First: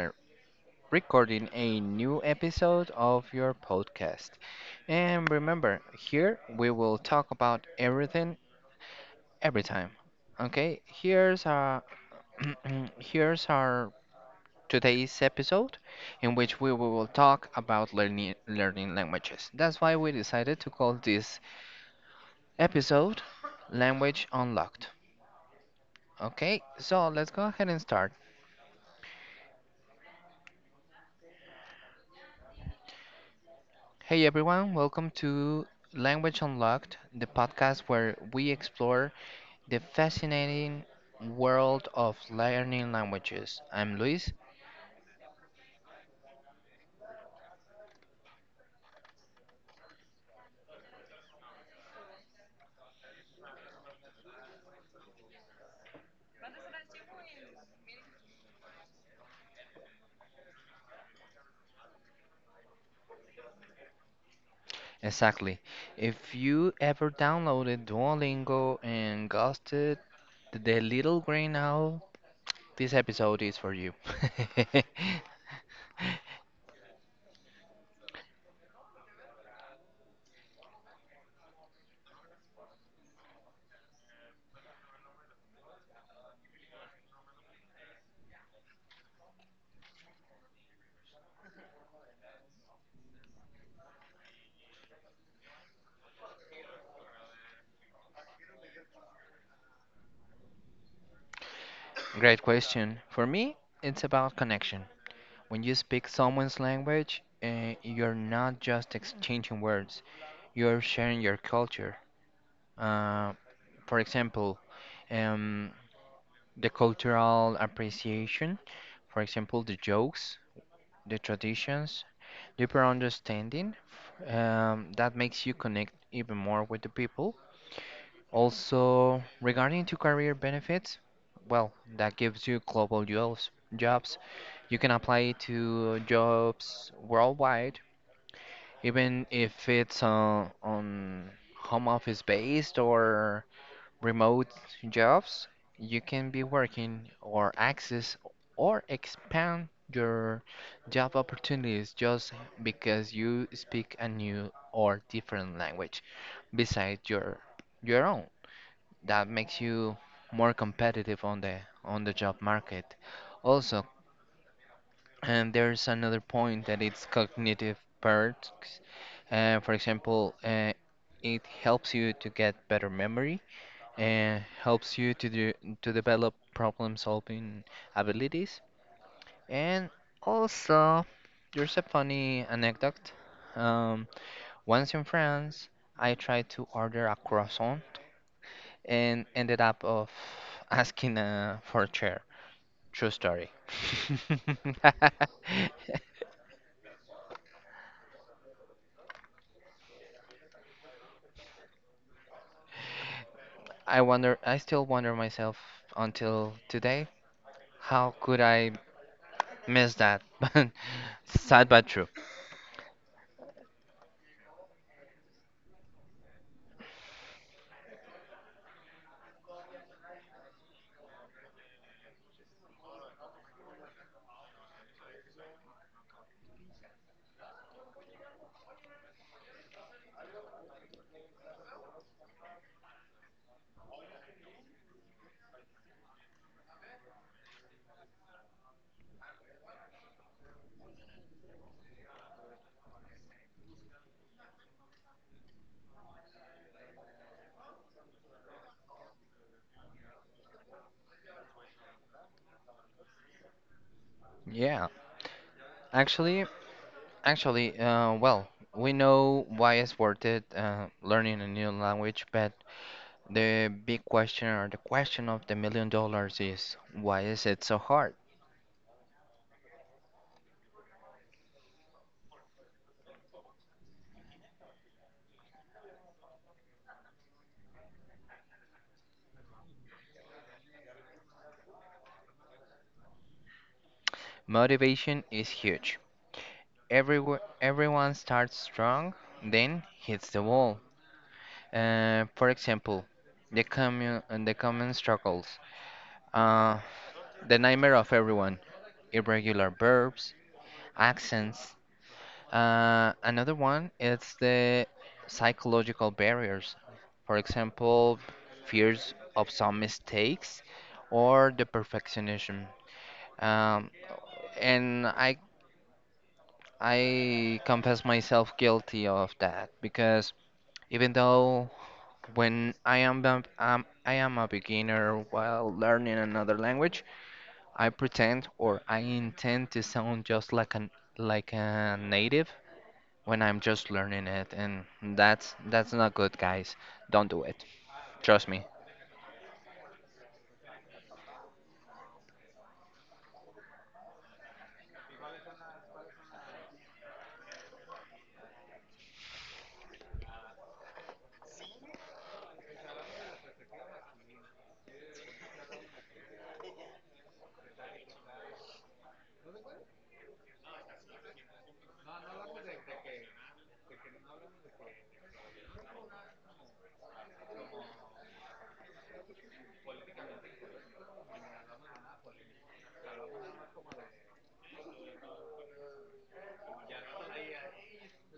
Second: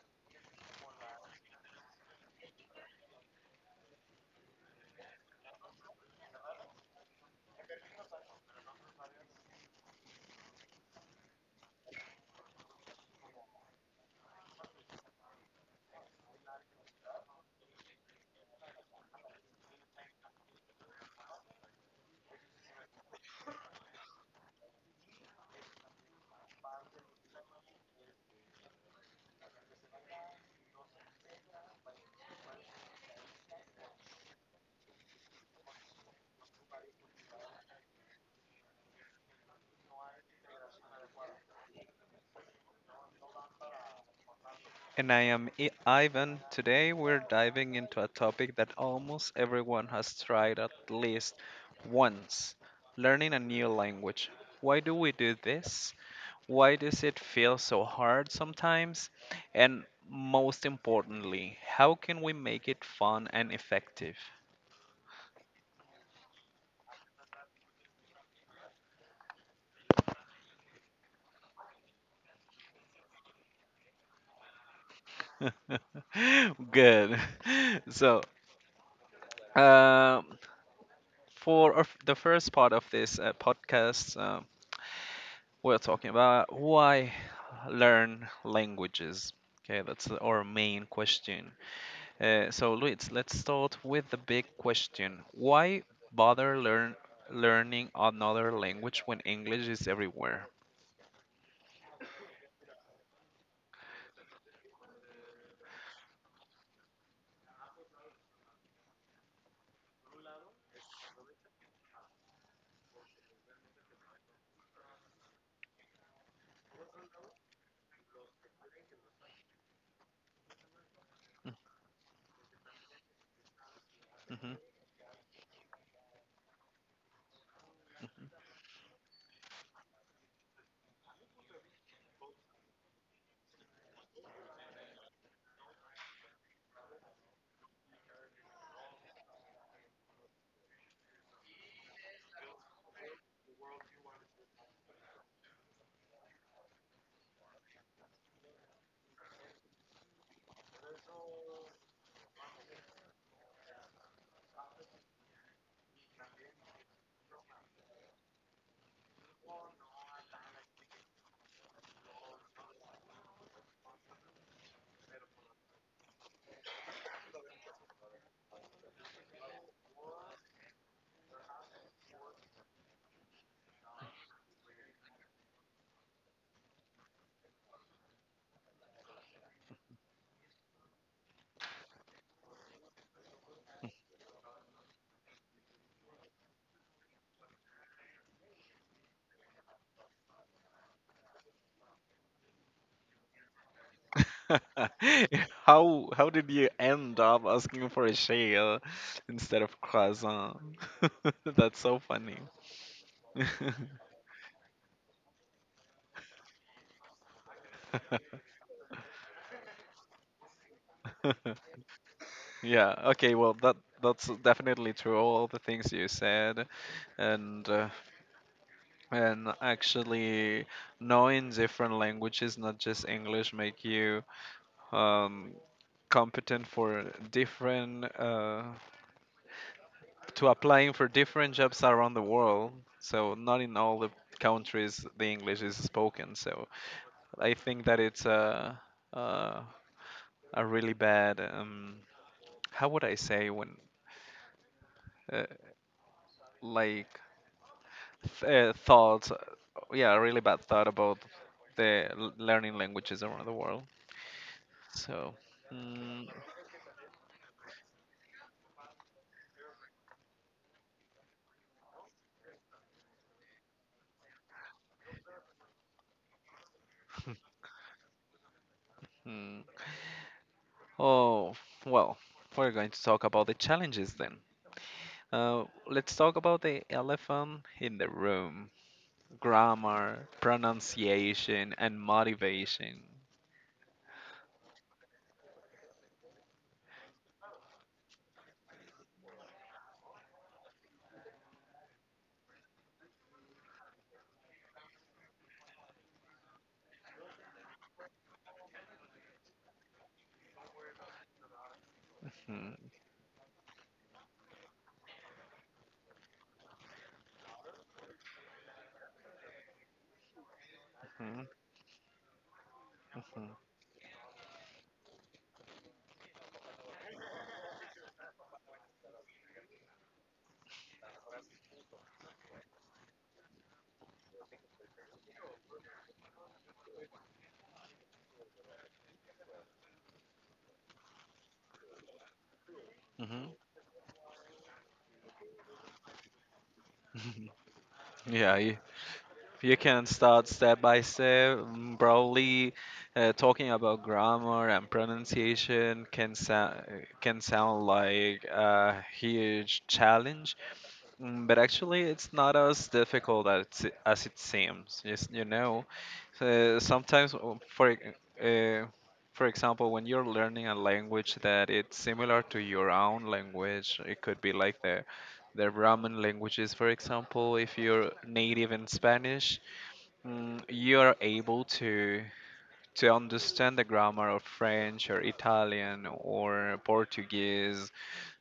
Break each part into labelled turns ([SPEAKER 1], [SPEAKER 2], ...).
[SPEAKER 1] are recording a new episode of your podcast. And remember, here we will talk about everything every time. Okay, here's our here's our today's episode in which we will talk about learning languages. That's why we decided to call this episode Language Unlocked. Okay, so let's go ahead and start. Hey everyone, welcome to Language Unlocked, the podcast where we explore the fascinating world of learning languages. I'm Luis.
[SPEAKER 2] And I am Ivan. Today we're diving into a topic that almost everyone has tried at least once, learning a new language. Why do we do this? Why does it feel so hard sometimes? And most importantly, how can we make it fun and effective?
[SPEAKER 1] Exactly. If you ever downloaded Duolingo and ghosted the little green owl, this episode is for you.
[SPEAKER 2] Good. So, um for the first part of this podcast, we're talking about why learn languages. Okay, that's our main question. So, Luis, let's start with the big question. Why bother learning another language when English is everywhere?
[SPEAKER 1] Great question. For me, it's about connection. When you speak someone's language, you're not just exchanging words, you're sharing your culture. Uh, for example, um, the cultural appreciation, for example, the jokes, the traditions, deeper understanding,
[SPEAKER 2] Mhm.
[SPEAKER 1] that makes you connect even more with the people. Also, regarding to career benefits, well, that gives you global jobs. Jobs you can apply to jobs worldwide, even if it's on home office based or remote jobs, you can be working or access or expand your job opportunities just because you speak a new or different language besides your own. That makes you more competitive on the job market. Also, and there's another point that it's cognitive perks. For example, it helps you to get better memory and helps you to develop problem-solving abilities. And also, there's a funny anecdote. Um, Once in France, I tried to order a croissant and ended up of asking for a chair. True story.
[SPEAKER 2] How did you end up asking for a shale instead of croissant? That's so funny.
[SPEAKER 1] I wonder, I still wonder myself until today, how could I miss that? But sad but true.
[SPEAKER 2] Yeah. Okay. Well, that's definitely true. All the things you said, and and actually knowing different languages, not just English, make you um, competent for different to applying for different jobs around the world. So not in all the countries the English is spoken. So I think that it's a, a really bad how would I say when uh, like th- thoughts, yeah, a really bad thought about the learning languages around the world.
[SPEAKER 1] Yeah,
[SPEAKER 2] So, mm,
[SPEAKER 1] actually, Actually, well, we know why it's worth it learning a new language, but the big question or the question of the a million dollars is why is it so hard?
[SPEAKER 2] hmm. oh, well, we're going to talk about the challenges then. Uh, let's talk about the elephant in the room, grammar, pronunciation, and motivation.
[SPEAKER 1] Motivation is huge. Everyone starts strong, then hits the wall. For example, the common struggles, uh, the nightmare of everyone, irregular verbs, accents.
[SPEAKER 2] Mhm,
[SPEAKER 1] Another one is the psychological barriers. For example, fears of some mistakes
[SPEAKER 2] mhm,
[SPEAKER 1] or the perfectionism.
[SPEAKER 2] mhm,
[SPEAKER 1] Um, and I confess myself guilty of that because even though when I am a beginner while learning another language, I pretend or I intend to sound just like an like a native when
[SPEAKER 2] mhm.
[SPEAKER 1] I'm just learning it, and that's not good, guys. Don't do it. Trust
[SPEAKER 2] Yeah,
[SPEAKER 1] me.
[SPEAKER 2] you can start step by step. Probably talking about grammar and pronunciation can sound like a huge challenge, but actually it's not as difficult as it seems. Yes, you know, uh, sometimes uh, for e- uh, for example, when you're learning a language that it's similar to your own language, it could be like the Roman languages, for example, if you're native in Spanish, you're able to understand the grammar of French or Italian or Portuguese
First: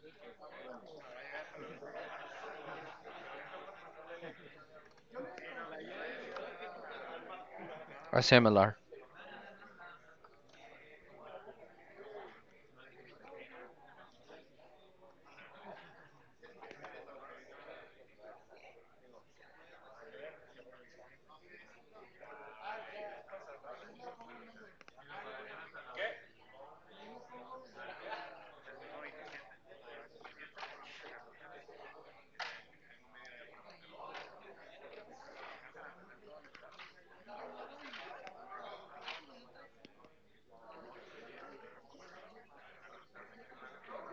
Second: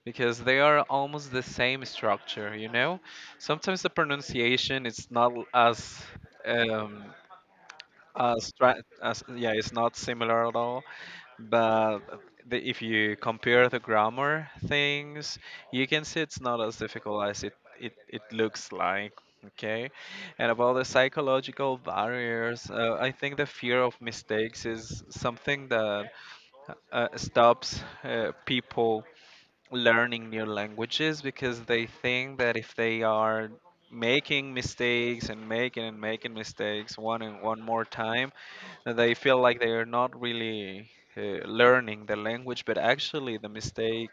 [SPEAKER 2] because they are almost the same structure, you know? Sometimes the pronunciation is not as um,
[SPEAKER 1] Or similar.
[SPEAKER 2] yeah, it's not similar at all. But if you compare the grammar things, you can see it's not as difficult as it looks like. Okay, and about the psychological barriers, I think the fear of mistakes is something that stops people learning new languages because they think that if they are making mistakes and making mistakes one and one more time, that they feel like they are not really uh, learning the language. But actually the mistake,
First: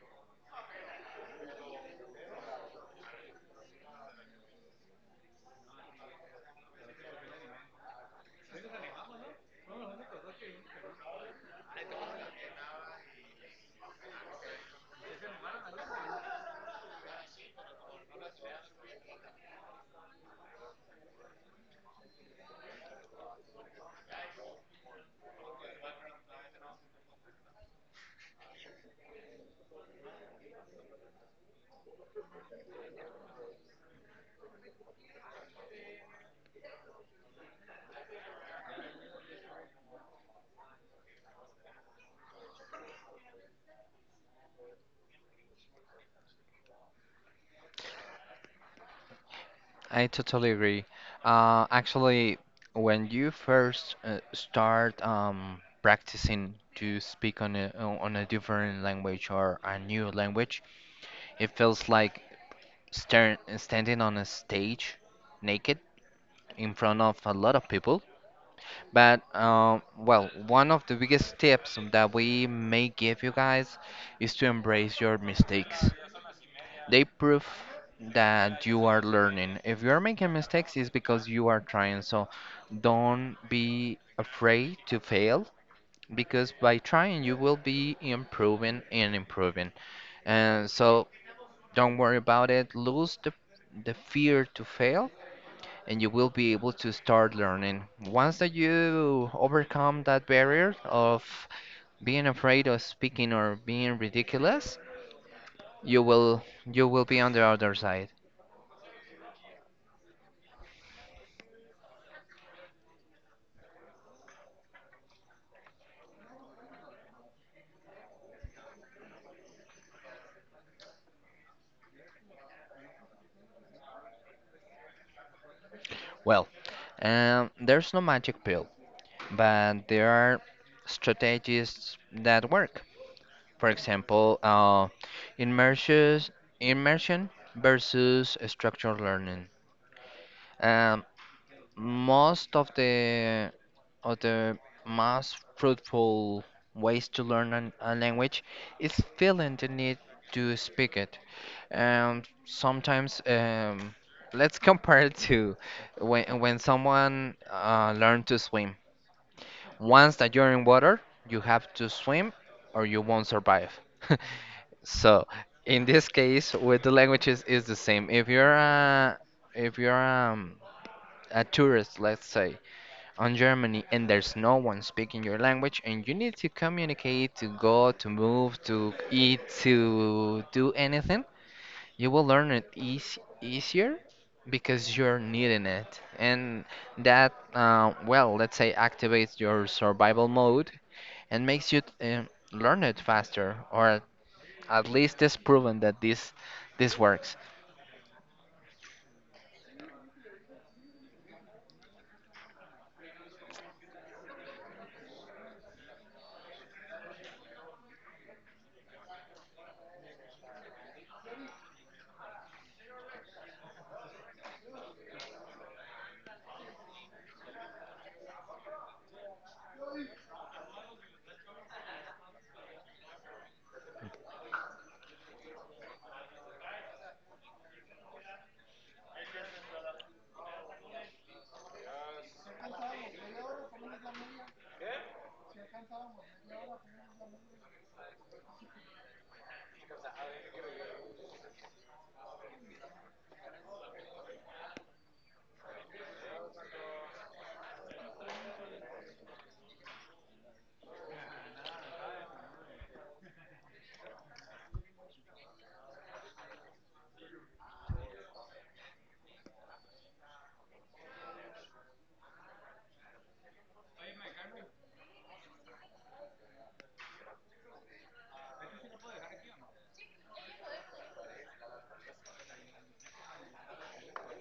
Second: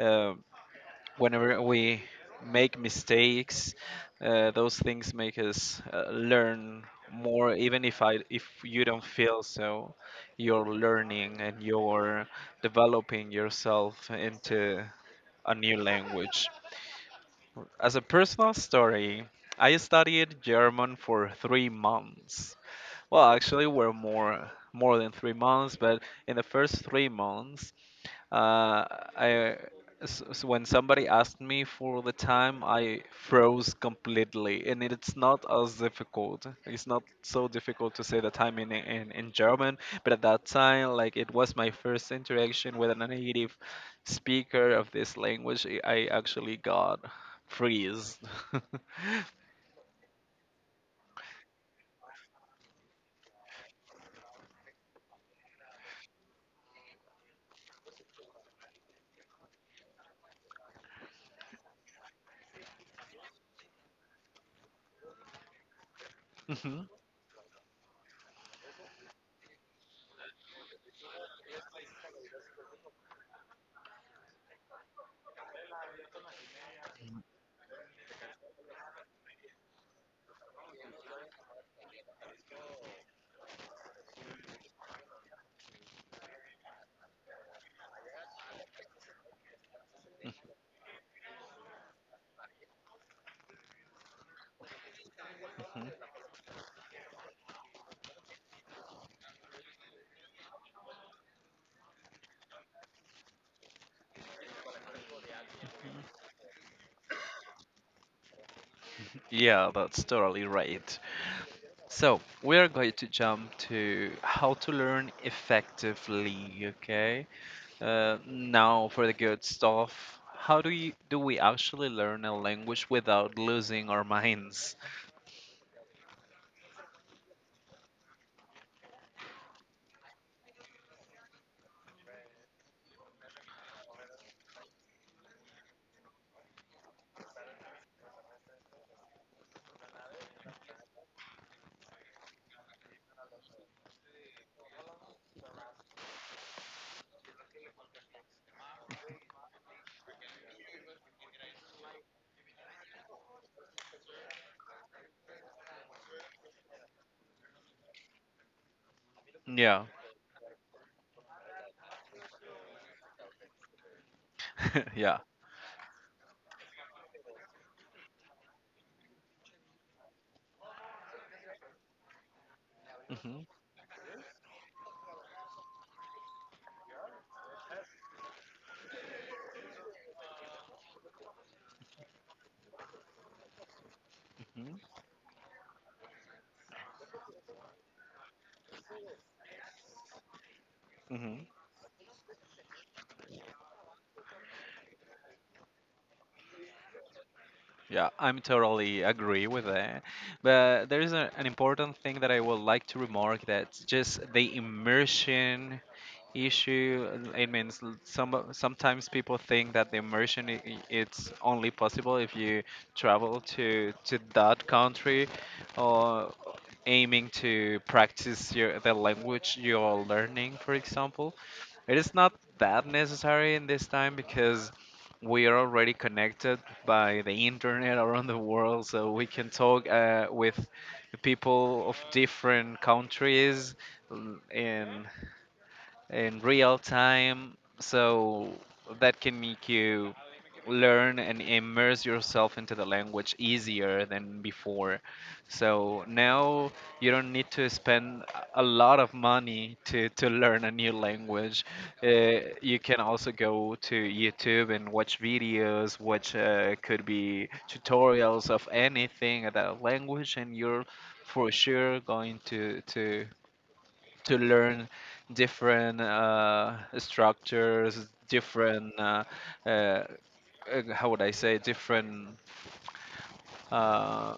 [SPEAKER 2] uh, whenever we make mistakes, those things make us learn more. Even if I, if you don't feel so, you're learning and you're developing yourself into a new language. As a personal story, I studied German for 3 months. Well, actually, were more than 3 months, but in the first 3 months. Uh, I when somebody asked me for the time, I froze completely, and it's not as difficult. It's not so difficult to say the time in in German, but at that time, like it was my first interaction with a native speaker of this language. I actually got freeze.
[SPEAKER 1] I totally agree. Actually, when you first start practicing to speak on on a different language or a new language, it feels like standing on a stage naked in
[SPEAKER 2] Mhm,
[SPEAKER 1] front of a lot of people. But well, one of the biggest tips that we may give you guys is to embrace your mistakes. They prove that you are learning. If you are making mistakes, it's because you are trying. So don't be afraid to fail because by trying, you will be improving and improving. And so don't worry about it. Lose the fear to fail and
[SPEAKER 2] mhm.
[SPEAKER 1] you will be able to start learning. Once that you overcome that barrier of being afraid of speaking or being ridiculous, you will be on the other side.
[SPEAKER 2] Yeah, that's totally right. So, we are going to jump to how to learn effectively, okay? Now for the good stuff. How do we actually learn a language without losing our minds?
[SPEAKER 1] Well, there's no magic pill, but there are strategies that work. For example, immersion immersion versus structured learning. Um, Most of the other most fruitful ways to learn a language is feeling the need to speak it. Sometimes, let's compare it to when someone learn to swim.
[SPEAKER 2] Yeah.
[SPEAKER 1] Once that you're in water, you have to swim or you won't survive.
[SPEAKER 2] Yeah.
[SPEAKER 1] So, in this case, with the languages is the same. If you're a tourist, let's say, on
[SPEAKER 2] Hmm.
[SPEAKER 1] Germany and there's no one speaking your language and you need to communicate to go to move to eat to do anything, you will learn it easier because
[SPEAKER 2] Hmm.
[SPEAKER 1] you're needing it, and that well let's say activates your survival mode and
[SPEAKER 2] Hmm.
[SPEAKER 1] makes you learn it faster or at least it's proven that this works.
[SPEAKER 2] Yeah, I'm totally agree with that. But there is a, an important thing that I would like to remark, that's just the immersion issue. It means sometimes people think that the immersion it's only possible if you travel to that country or aiming to practice your the language you're learning, for example. It is not that necessary in this time because we are already connected by the internet around the world, so we can talk with the people of different countries and in real time. So that can make you learn and immerse yourself into the language easier than before. So now you don't need to spend a lot of money to learn a new language. Uh, you can also go to YouTube and watch videos, which could be tutorials of anything about language, and you're for sure going to learn different structures, different uh, uh, how would I say, different uh,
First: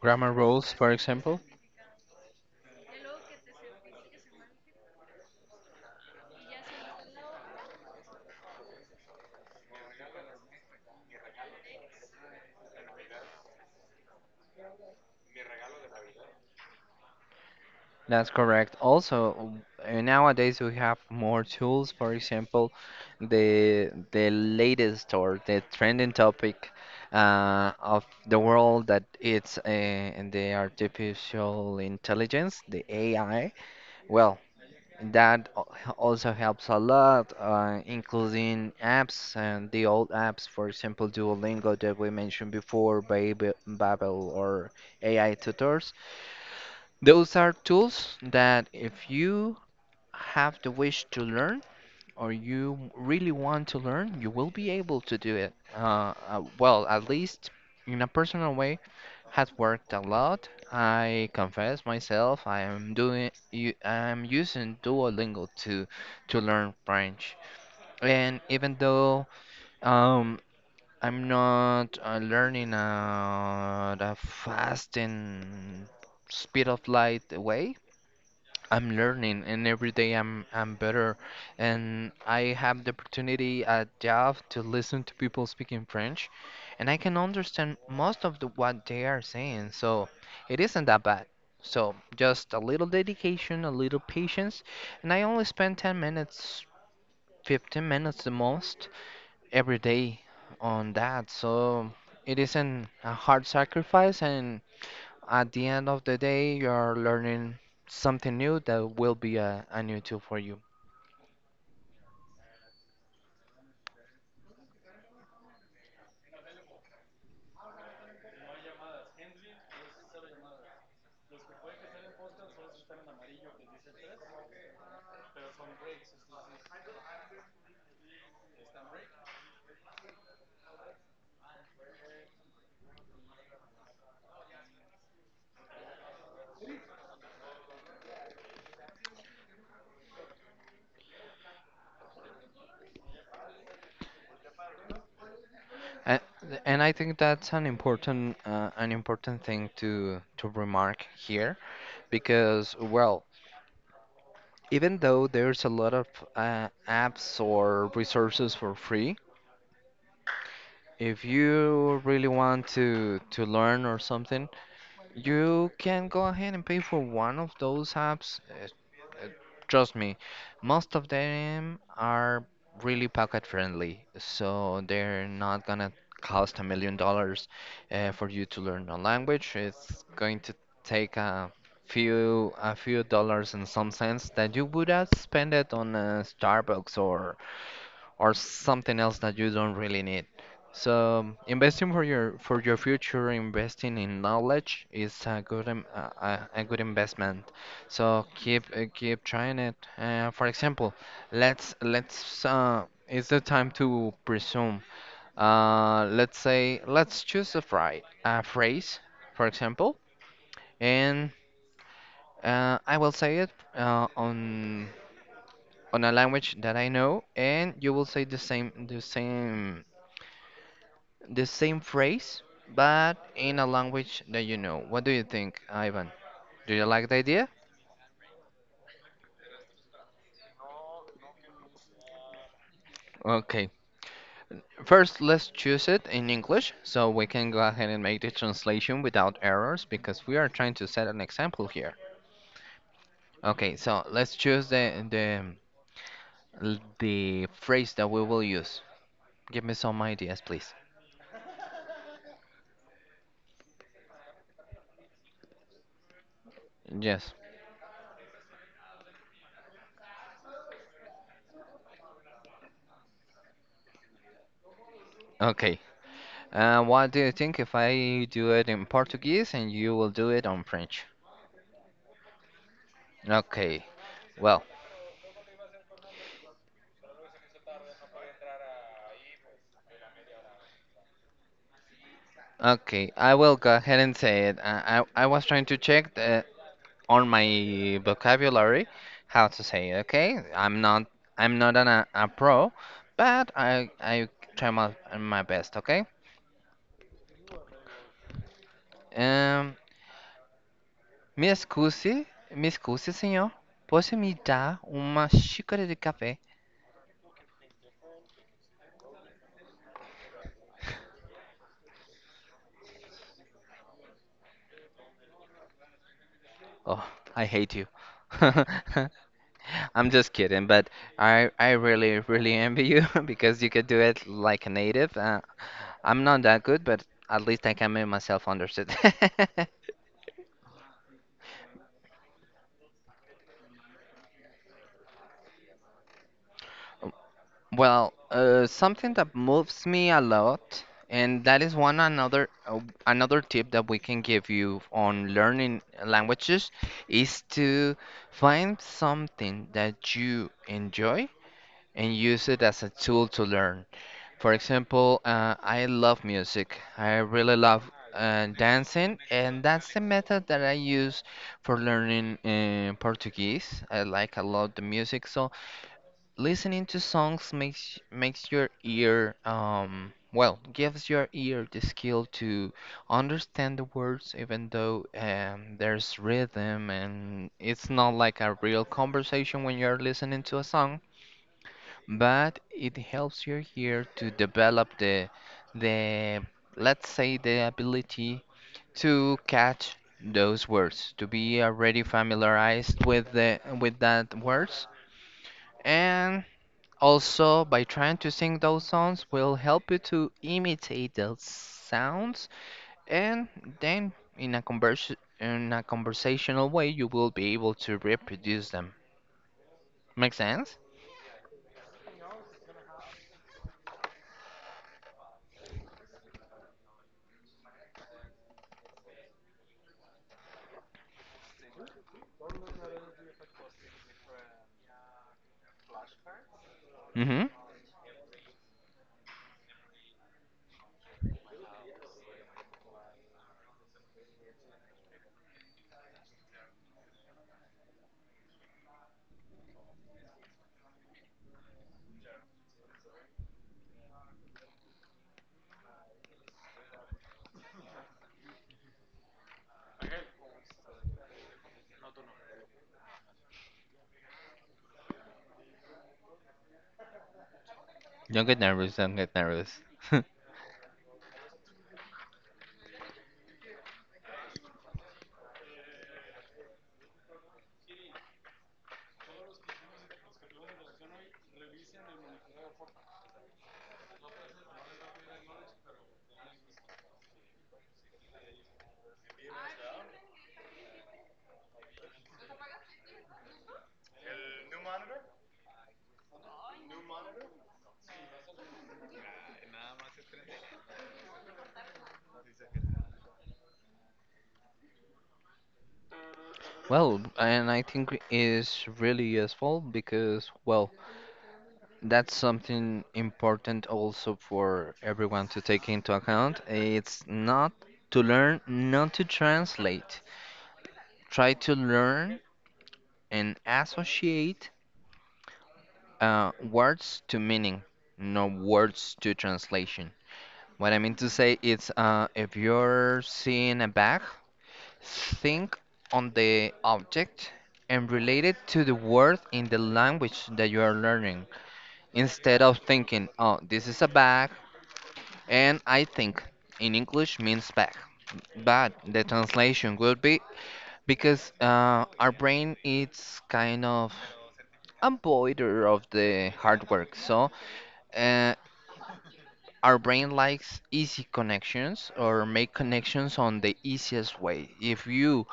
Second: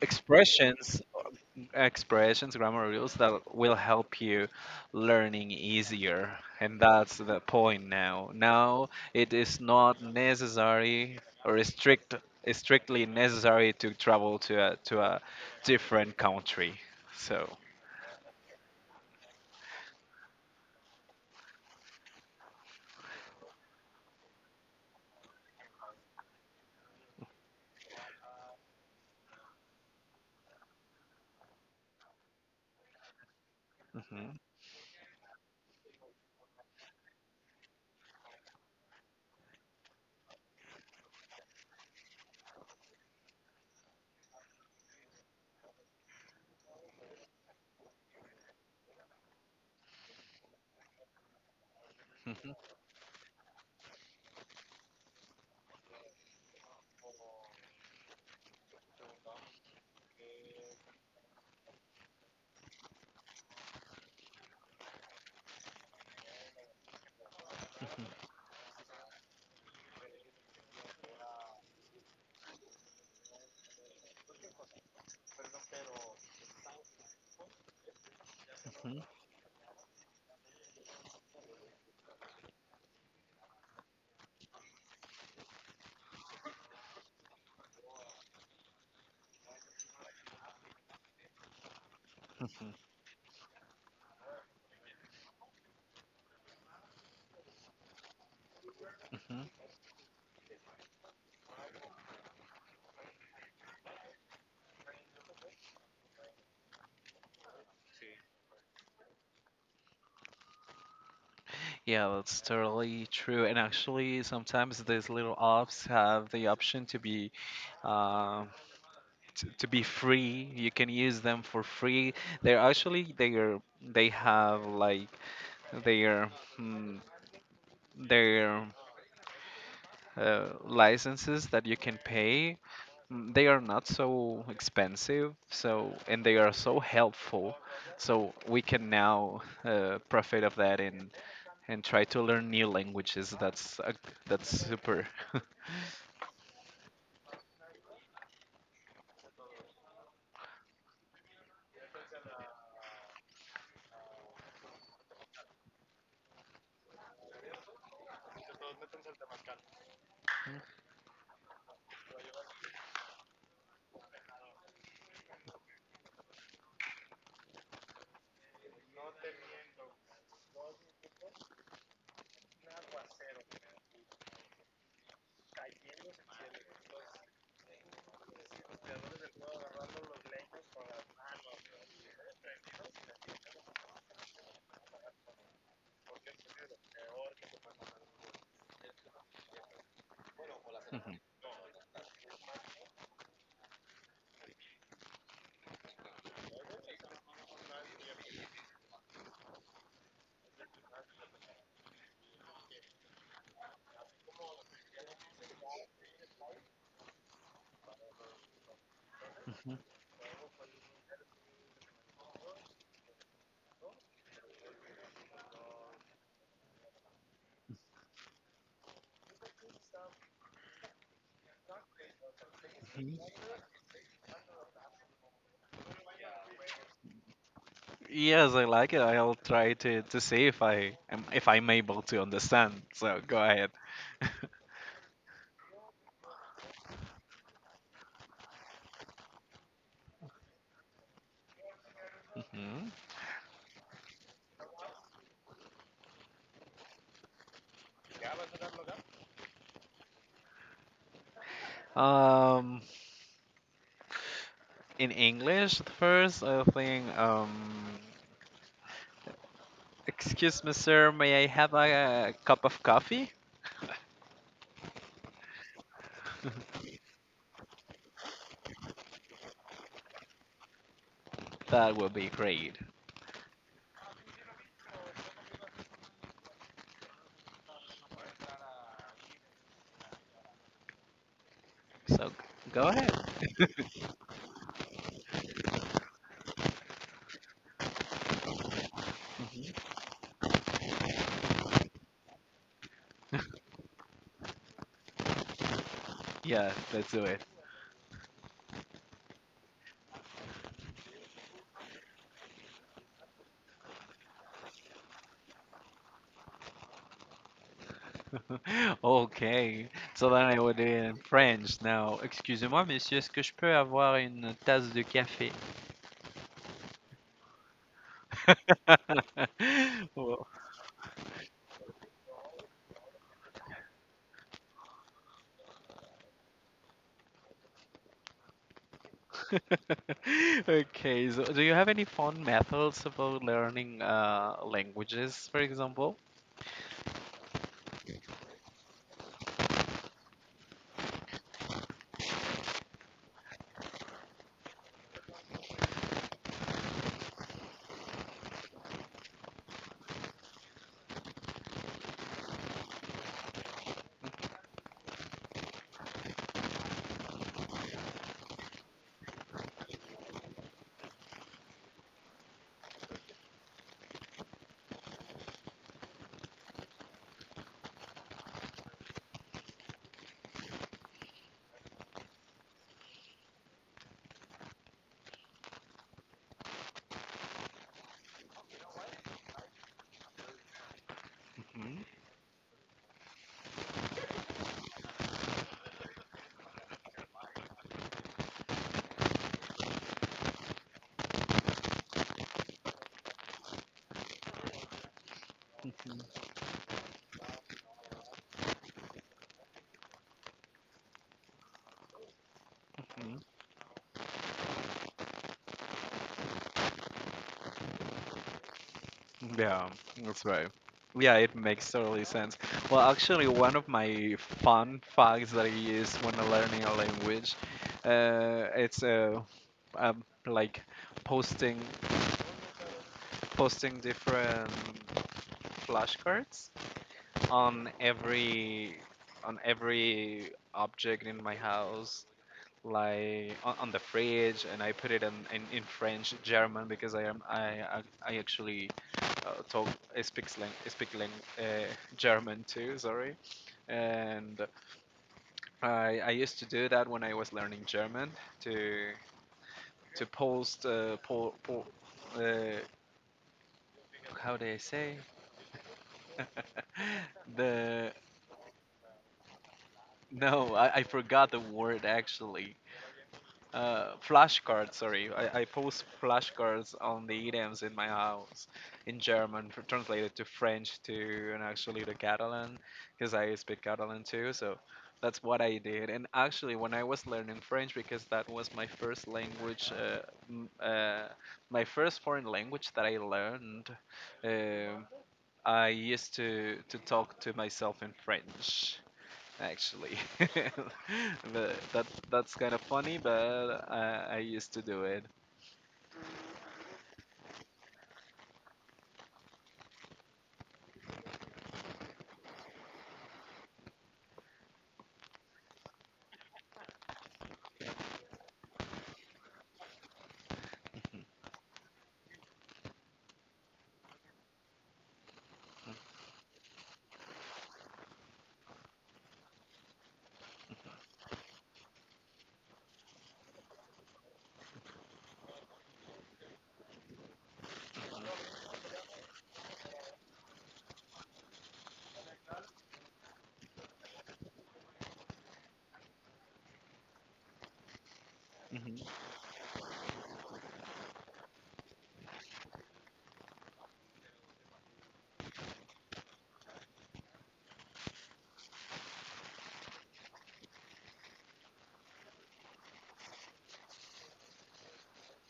[SPEAKER 1] Grammar rules, for
[SPEAKER 2] expressions,
[SPEAKER 1] example.
[SPEAKER 2] expressions, grammar rules that will help you learning easier, and that's the point now. Now it is not necessary or strictly necessary to travel to a different country. So.
[SPEAKER 1] That's correct. Also, nowadays we have more tools. For example, the latest or the trending topic of the world that it's in the artificial intelligence, the AI.
[SPEAKER 2] Mhm,
[SPEAKER 1] Well, that al- also helps a lot, including apps and the old apps. For example, Duolingo that we mentioned before, Babel, or AI tutors, those are tools that if you have the wish to learn or
[SPEAKER 2] mhm,
[SPEAKER 1] you really want to learn, you will be able to do it. Well, at least in a personal way, has worked a lot. I confess myself, I am doing, u- I'm using Duolingo to learn French,
[SPEAKER 2] mhm,
[SPEAKER 1] and even though um, I'm not learning at a fast and speed of light way. I'm
[SPEAKER 2] mhm.
[SPEAKER 1] learning, and every day I'm better. And I have the opportunity at job to listen to people speaking French, and I can understand most of the, what they are saying. So it isn't that bad. So just a
[SPEAKER 2] Mhm.
[SPEAKER 1] little dedication, a little patience, and I only spend 10 minutes, 15 minutes the most
[SPEAKER 2] Hmm.
[SPEAKER 1] every day on that. So it isn't a hard sacrifice, and at the end of the day, you are learning something new that will be a new tool for you.
[SPEAKER 2] Yeah, that's totally true. And actually, sometimes these little apps have the option to be, uh, to be free. You can use them for free. They're actually they are they have like their mm, their licenses that you can pay. They are not so expensive, so and they are so helpful. So we can now profit of that and try to learn new languages. That's a, that's super.
[SPEAKER 1] And, and I think that's an important thing to remark here because well, even though there's a lot of apps or resources for free, if you really want to learn or something, you can go ahead and pay for one of those apps. Uh, Trust me, most of them are really pocket friendly, so they're not gonna cost a million dollars for you to learn a language. It's going to take a few dollars and some cents that you would have spent it on a Starbucks or something else that you don't really need. So investing for your future, investing in knowledge is a good im- a good investment. So keep keep trying it. For example, let's it's the time to presume. Let's say let's choose a phrase, for example, and I will say it on a language that I know, and you will say the same phrase, but in a language that you know. What do you think, Ivan? Do you like the idea?
[SPEAKER 2] Yes, I like it. I'll try to see if I am if I'm able to understand. So go ahead.
[SPEAKER 1] Okay. First, let's choose it in English so we can go ahead and make the translation without errors because we are trying to set an example here.
[SPEAKER 2] Mhm.
[SPEAKER 1] Okay, so let's choose the phrase that we will use. Give me some ideas, please.
[SPEAKER 2] Um, in English, at first, I think.
[SPEAKER 1] Yes.
[SPEAKER 2] Excuse me, sir. May I have a, cup of coffee?
[SPEAKER 1] Okay. What do you think if I do it in Portuguese and you will do it on French?
[SPEAKER 2] That would be great.
[SPEAKER 1] Okay. Well,
[SPEAKER 2] So go ahead.
[SPEAKER 1] okay, I will go ahead and say it. I was trying to check the, on my vocabulary how to say it. Okay, I'm not a pro, but I try my best. Okay.
[SPEAKER 2] Yeah, let's do
[SPEAKER 1] Um, me excuse, senhor. Posso me dar uma xícara de café?
[SPEAKER 2] OK. So then I would do it in French now. Excusez-moi, monsieur, est-ce que je peux avoir une tasse de café?
[SPEAKER 1] Oh, I hate you. I'm just
[SPEAKER 2] Well,
[SPEAKER 1] kidding, but I really really envy you because you could do it like a native. I'm not that good, but at least I can make myself understood.
[SPEAKER 2] Okay, so do you have any fun methods about learning languages, for example?
[SPEAKER 1] Well, something that moves me a lot, and that is one another another tip that we can give you on learning languages is to find something that you enjoy and use it as a tool to learn. For example, I love music. I really love dancing, and that's the method that I use for learning Portuguese. I like a lot the music, so listening to songs makes your ear well gives your ear the skill to understand the words, even though there's rhythm and it's not like a real conversation when you're listening to a song,
[SPEAKER 2] Mhm,
[SPEAKER 1] but it helps you here to develop the let's say the ability to catch those words to be already familiarized with the with that words,
[SPEAKER 2] mhm,
[SPEAKER 1] and also by trying to sing those songs will help you to imitate those sounds
[SPEAKER 2] mhm.
[SPEAKER 1] and then in a convers in a conversational way you will be able to reproduce them.
[SPEAKER 2] Yeah,
[SPEAKER 1] Make
[SPEAKER 2] that's right.
[SPEAKER 1] sense.
[SPEAKER 2] Yeah, it makes totally sense. Well, actually, one of my fun facts that I use when learning a language, it's like posting posting different flashcards
[SPEAKER 1] Mm-hmm.
[SPEAKER 2] on every on every object in my house, like on the fridge, and I put it in, in French, German, because I am I actually talk I speaks lang, I speak lang, uh, German too. Sorry, and I used to do that when I was learning German to to post uh, how do I say the
[SPEAKER 1] Don't get nervous, don't get nervous.
[SPEAKER 2] no I, I forgot the word actually flashcards. Sorry, I post flashcards on the idioms in my house in German, translated to French to and actually to Catalan, because I speak Catalan too. So that's what I did. And actually, when I was learning French, because that was my first language, m- uh, my first foreign language that I learned, um I used to talk to myself in French actually. But that that's kind of funny, but I used to do it.
[SPEAKER 1] Well, and I think is really useful because, well, that's something important also for everyone to take into account. It's not to learn, not to translate. Try to learn and associate words to meaning, not words to translation. What I mean to say is, if you're seeing a bag, think on the object and relate it to the word in the language that you are learning instead of thinking, oh, this is a bag, and I think in English means bag. But
[SPEAKER 2] Mhm,
[SPEAKER 1] the translation would be because our brain is kind of avoider of the hard work. So uh, our brain likes easy connections or make connections on the easiest way. If you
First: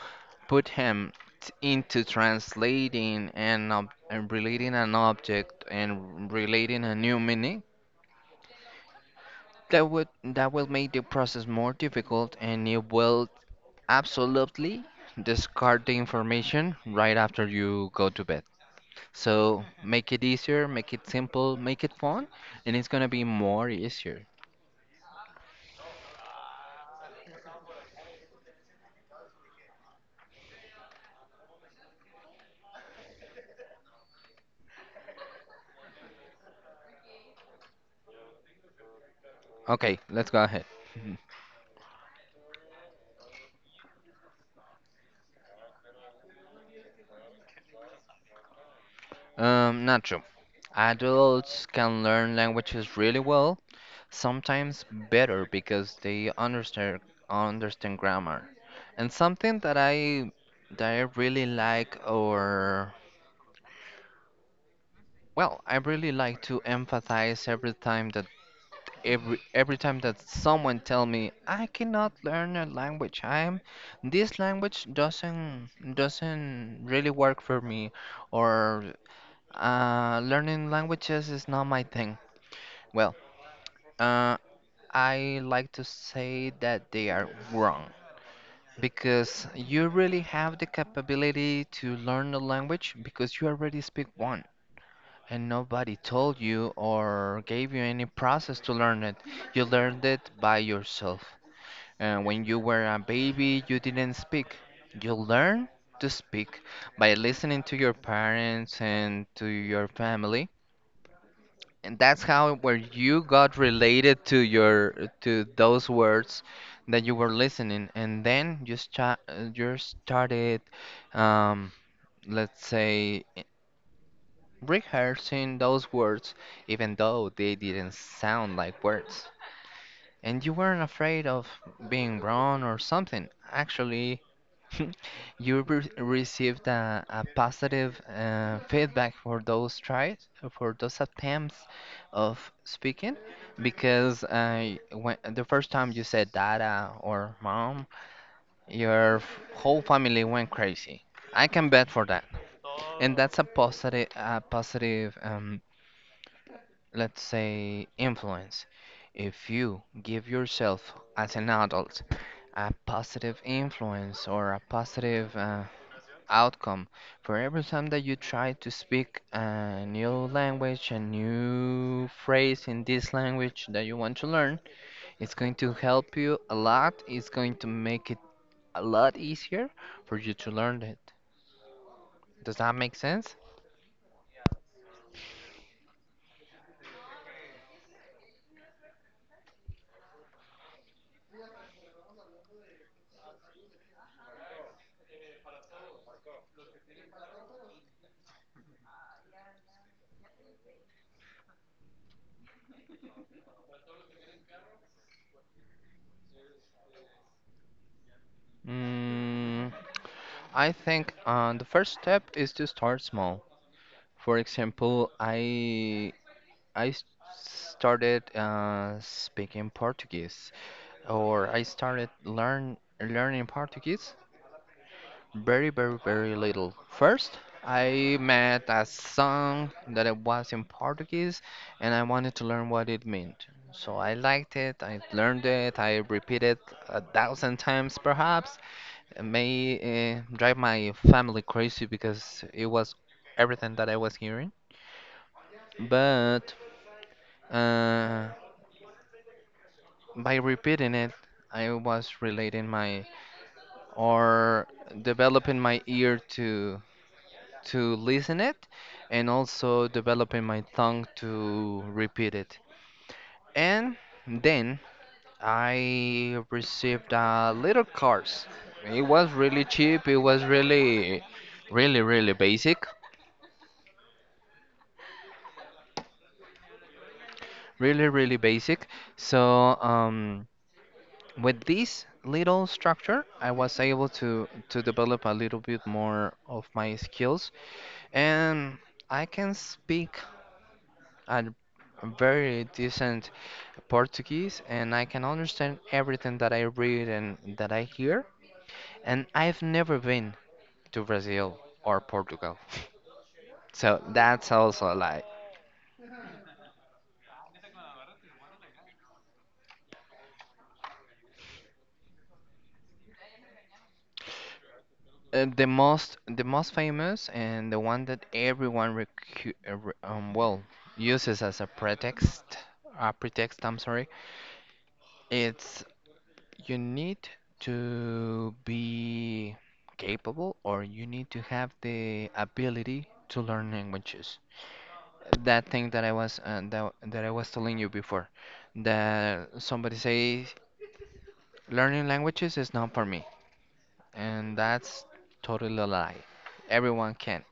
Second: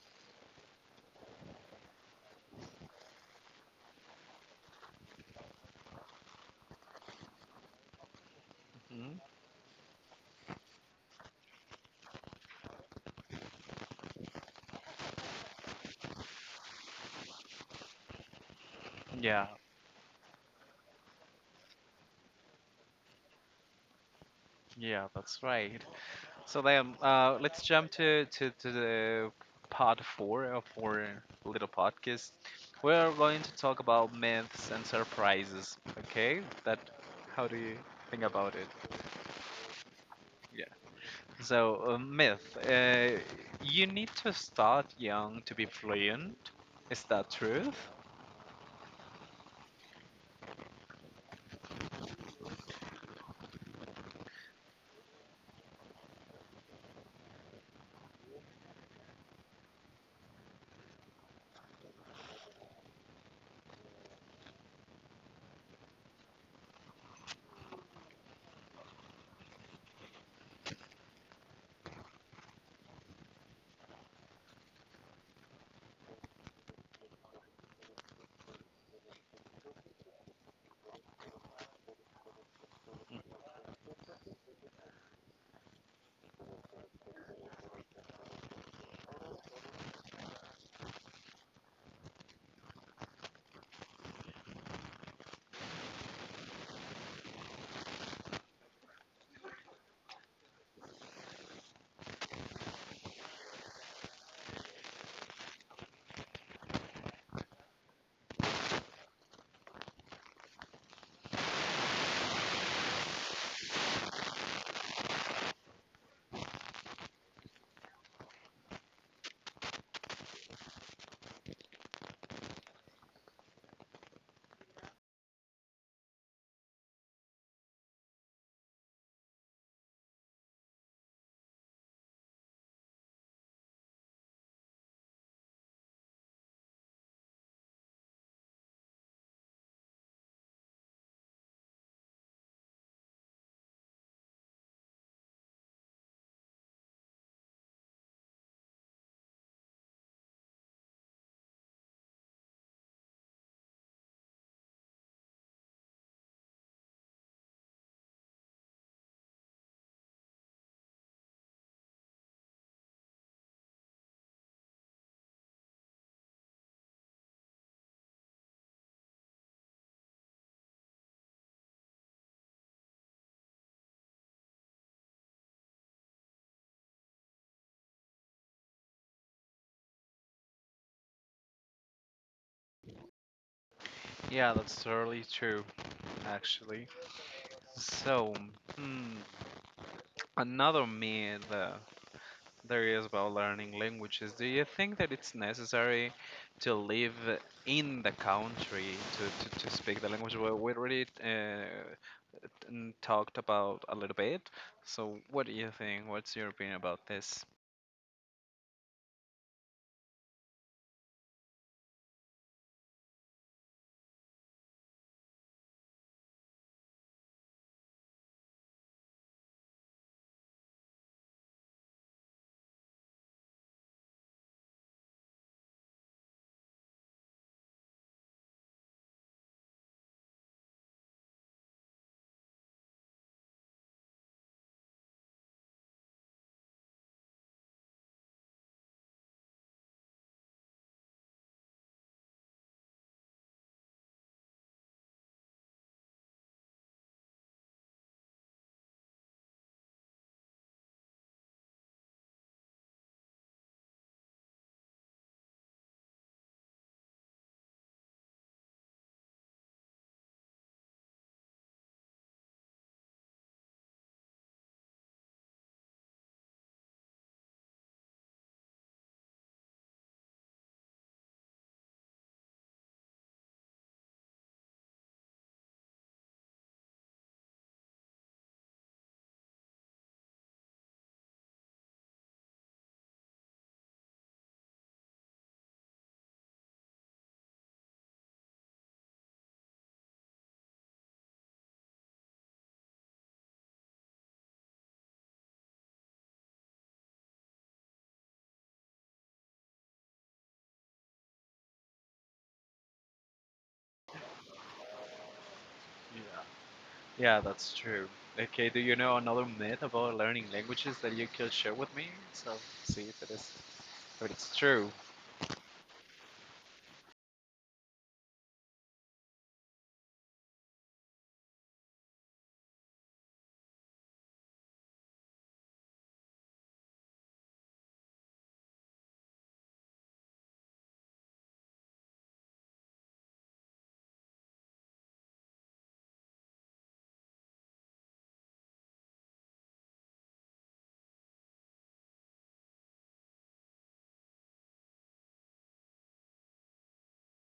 [SPEAKER 1] put him into translating and, and relating an object and relating a new meaning,
[SPEAKER 2] mhm.
[SPEAKER 1] that will make the process more difficult, and it will absolutely discard the information right after you go to bed.
[SPEAKER 2] Yeah,
[SPEAKER 1] So make it easier, make it simple, make it fun, and it's gonna be more easier.
[SPEAKER 2] yeah, that's right. So then, let's jump to the part four of our little podcast. We're going to talk about myths and surprises. Okay, that, how do you think about it?
[SPEAKER 1] Okay, let's go
[SPEAKER 2] Yeah.
[SPEAKER 1] ahead.
[SPEAKER 2] So myth, you need to start young to be fluent. Is that truth?
[SPEAKER 1] Not true. Adults can learn languages really well, sometimes better because they understand grammar. And something that I really like, or well, I really like to emphasize every time that every time that someone tell me I cannot learn a language. I'm this language doesn't really work for me, or learning languages is not my thing. Well, uh, I like to say that they are wrong because you really have the capability to learn a language because you already speak one, and nobody told you or gave you any process to learn it. You learned it by yourself. And when you were a baby, you didn't speak. You learn to speak by listening to your parents and to your family, and that's how where you got related to your to those words that you were listening, and then you started um let's say rehearsing those words, even though they didn't sound like words, and you weren't afraid of being wrong or something actually. You received a positive feedback for those tries, for those attempts of speaking, because when, the first time you said "dada" or "mom," your whole family went crazy. I can bet for that, and that's a positive, let's say, influence. If you give yourself as an adult a positive influence or a positive outcome for every time that you try to speak a new language, a new phrase in this language that you want to learn, it's going to help you a lot. It's going to make it a lot easier for you to learn it. Does that make sense?
[SPEAKER 2] Yeah, that's totally true, actually. So, hmm, another myth there is about learning languages. Do you think that it's necessary to live in the country to, to speak the language? Well, we already talked about a little bit. So, what do you think? What's your opinion about this?
[SPEAKER 1] Mm, I think the first step is to start small. For example, I started speaking Portuguese, or I started learning Portuguese very, very, very little. First, I met a song that it was in Portuguese, and I wanted to learn what it meant. So I liked it. I learned it. I repeated a thousand times, perhaps. It may drive my family crazy because it was everything that I was hearing. But uh, by repeating it, I was relating my or developing my ear to listen it, and also developing my tongue to repeat it. And then I received a little course. It was really cheap, it was really really really basic. Really really basic. So with this little structure, I was able to develop a little bit more of my skills, and I can speak a very decent Portuguese, and I can understand everything that I read and that I hear. And I've never been to Brazil or Portugal, so that's also like
[SPEAKER 2] Yeah, that's true. Okay, do you know another myth about learning languages that you could share with me? So, see if it is, if it's true.
[SPEAKER 1] The most famous and the one that everyone recu re well uses as a pretext, a pretext, I'm sorry, it's you need to be capable, or you need to have the ability to learn languages. That thing that I was telling you before, that somebody says learning languages is not for me, and that's totally a lie. Everyone can.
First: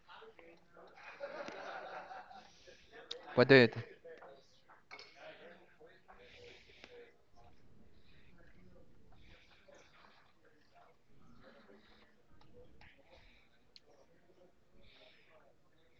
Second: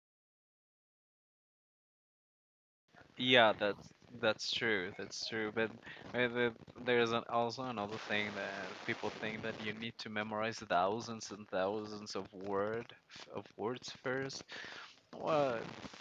[SPEAKER 1] What
[SPEAKER 2] Yeah,
[SPEAKER 1] do you think?
[SPEAKER 2] that's That's true. But uh, the- there's an, also another thing that people think, that you need to memorize thousands and thousands of of words first. Well,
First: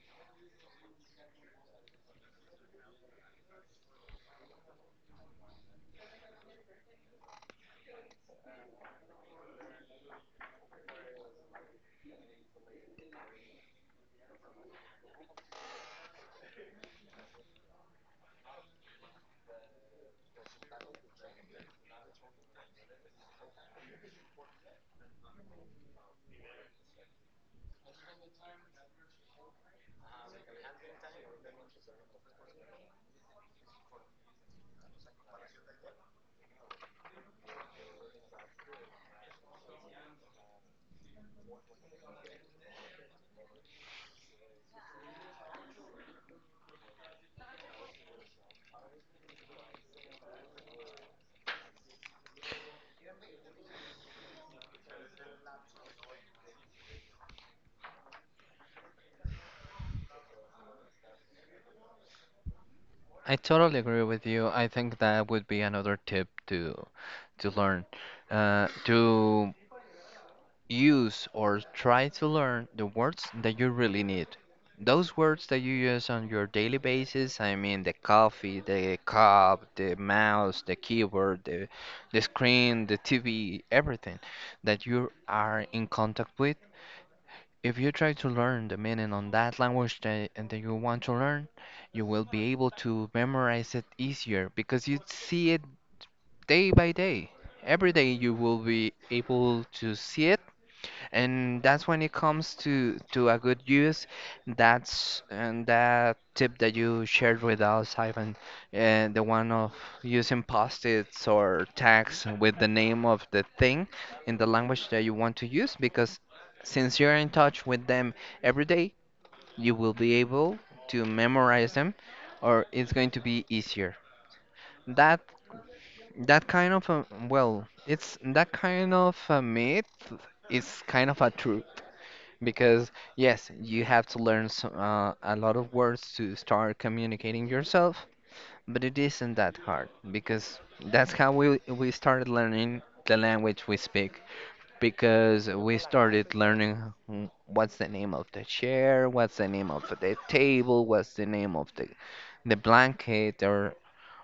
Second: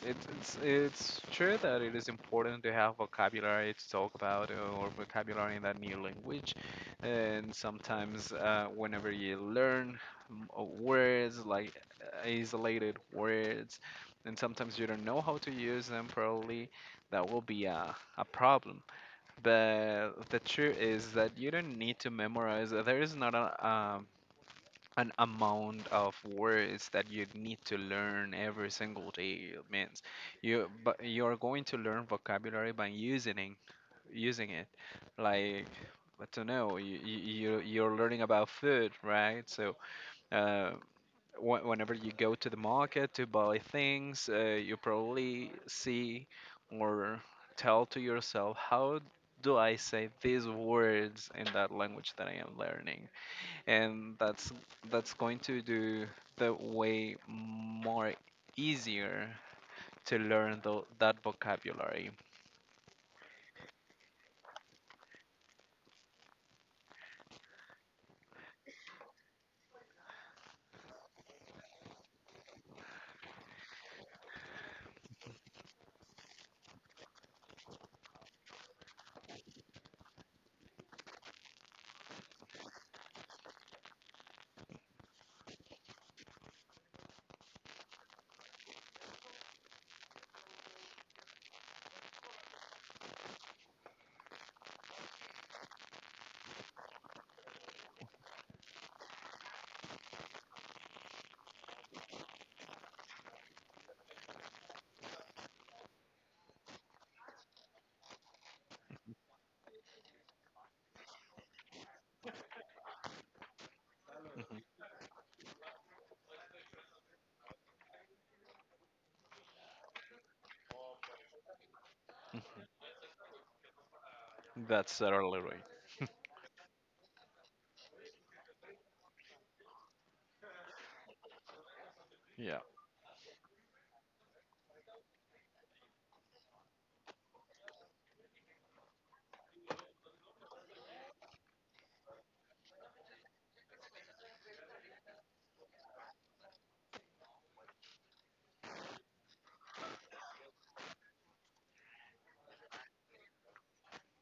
[SPEAKER 2] it's it's true that it is important to have vocabulary to talk about, or vocabulary in that new language, and sometimes whenever you learn words like isolated words, and sometimes you don't know how to use them properly, that will be a problem. But the truth is that you don't need to memorize. There is not a an amount of words that you need to learn every single day. It means you, but you're going to learn vocabulary by using it, using it, like, but to know you, you you're learning about food, right? So uh whenever you go to the market to buy things, you probably see or tell to yourself, how do I say these words in that language that I am learning? And that's going to do the way more easier to learn that vocabulary.
[SPEAKER 1] I totally agree with you. I think that would be another tip to learn, to use or try to learn the words that you really need. Those words that you use on your daily basis, I mean the coffee, the cup, the mouse, the keyboard, the screen, the TV, everything that you are in contact with. If you try to learn the meaning on that language that, and that you want to learn, you will be able to memorize it easier because you see it day by day. Every day you will be able to see it, and that's when it comes to a good use. That's and that tip that you shared with us, Ivan, and the one of using post-its or tags with the name of the thing in the
[SPEAKER 2] Mhm,
[SPEAKER 1] language that you want to use, because since you're in touch with them every day, you will be able to memorize them, or it's going to be easier.
[SPEAKER 2] mhm. That's
[SPEAKER 1] That
[SPEAKER 2] certainly right.
[SPEAKER 1] that kind of a, well, it's that kind of a myth is kind of a truth
[SPEAKER 2] Yeah.
[SPEAKER 1] because, yes, you have to learn so, a lot of words to start communicating yourself, but it isn't that hard because that's how we started learning the language we speak. Because we started learning mm, what's the name of the chair, what's the name of the table, what's the name of the blanket,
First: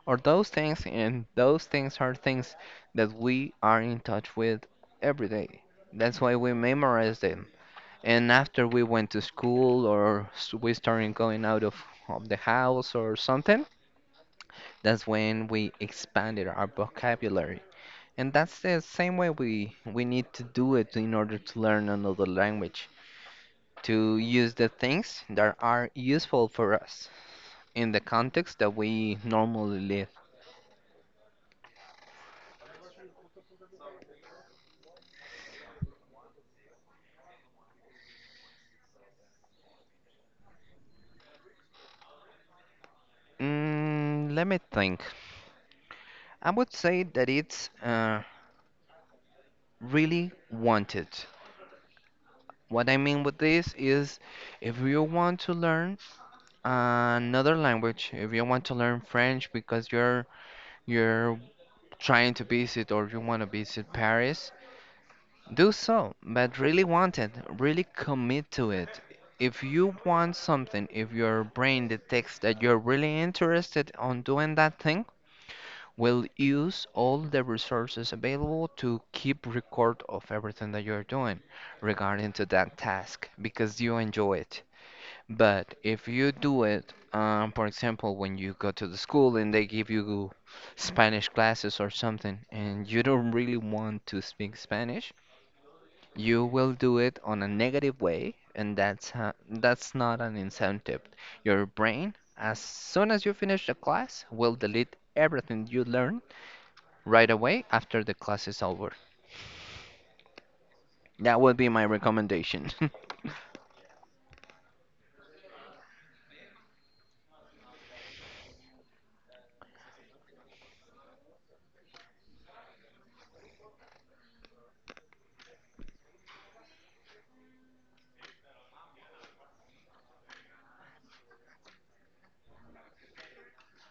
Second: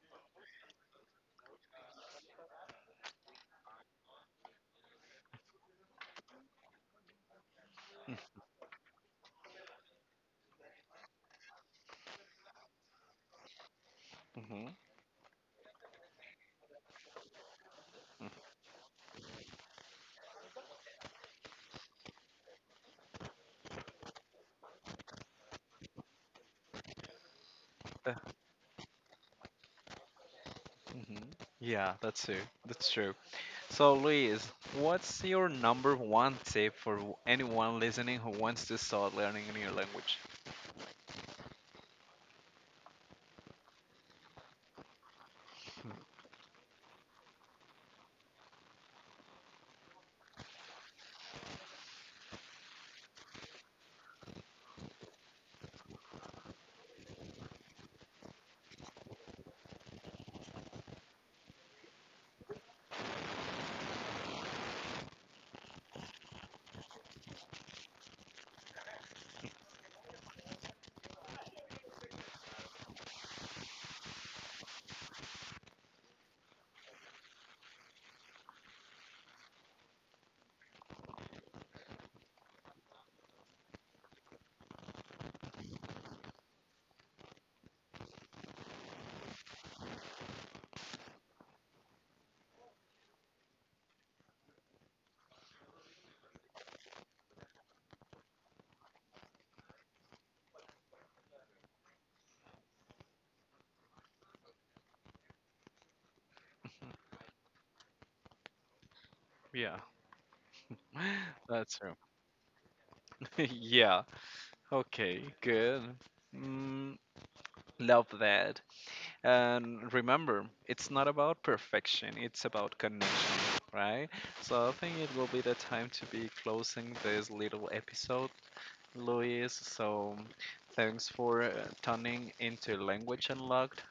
[SPEAKER 1] or those things, and those things are things that we are in touch with every day. That's why we memorize them. And after we went to school or we started going out of the house or something,
[SPEAKER 2] Hmm.
[SPEAKER 1] that's when we expanded our vocabulary. And that's the same way we need to do it in order to learn another language, to use the things that are useful for us in the context that we normally live.
[SPEAKER 2] Hmm. Yeah, that's true. That's true. So, Luis, what's your number one tip for anyone listening who wants to start learning a new language?
[SPEAKER 1] Mm, let me think. I would say that it's really wanted. What I mean with this is, if you want to learn another language, if you want to learn French because you're trying to visit or you want to visit Paris, do so, but really want it, really commit to it. If you want something, if your brain detects that you're really interested on doing that thing, will use all the resources available to keep record of everything that you're doing regarding to that task because you enjoy it. But if you do it, for example, when you go to the school and they give you Spanish classes or something, and you don't really want to speak Spanish, you will do it on a negative way, and that's ha that's not an incentive. Your brain, as soon as you finish the class, will delete everything you learn right away after the class is over.
[SPEAKER 2] Yeah,
[SPEAKER 1] That would be
[SPEAKER 2] that's
[SPEAKER 1] my
[SPEAKER 2] true.
[SPEAKER 1] recommendation.
[SPEAKER 2] Yeah. Okay, good. Mm, love that. And remember, it's not about perfection, it's about connection, right? So I think it will be the time to be closing this little episode, Luis. So thanks for tuning into Language Unlocked.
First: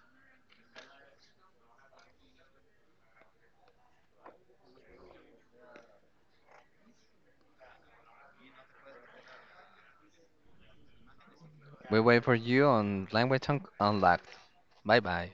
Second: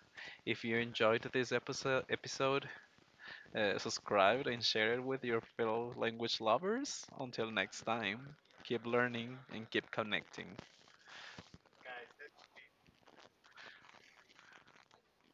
[SPEAKER 2] If you enjoyed this episode, subscribe and share it with your fellow language lovers. Until next time, keep learning and keep connecting.
[SPEAKER 1] We wait for you on Language Unlocked. Bye bye.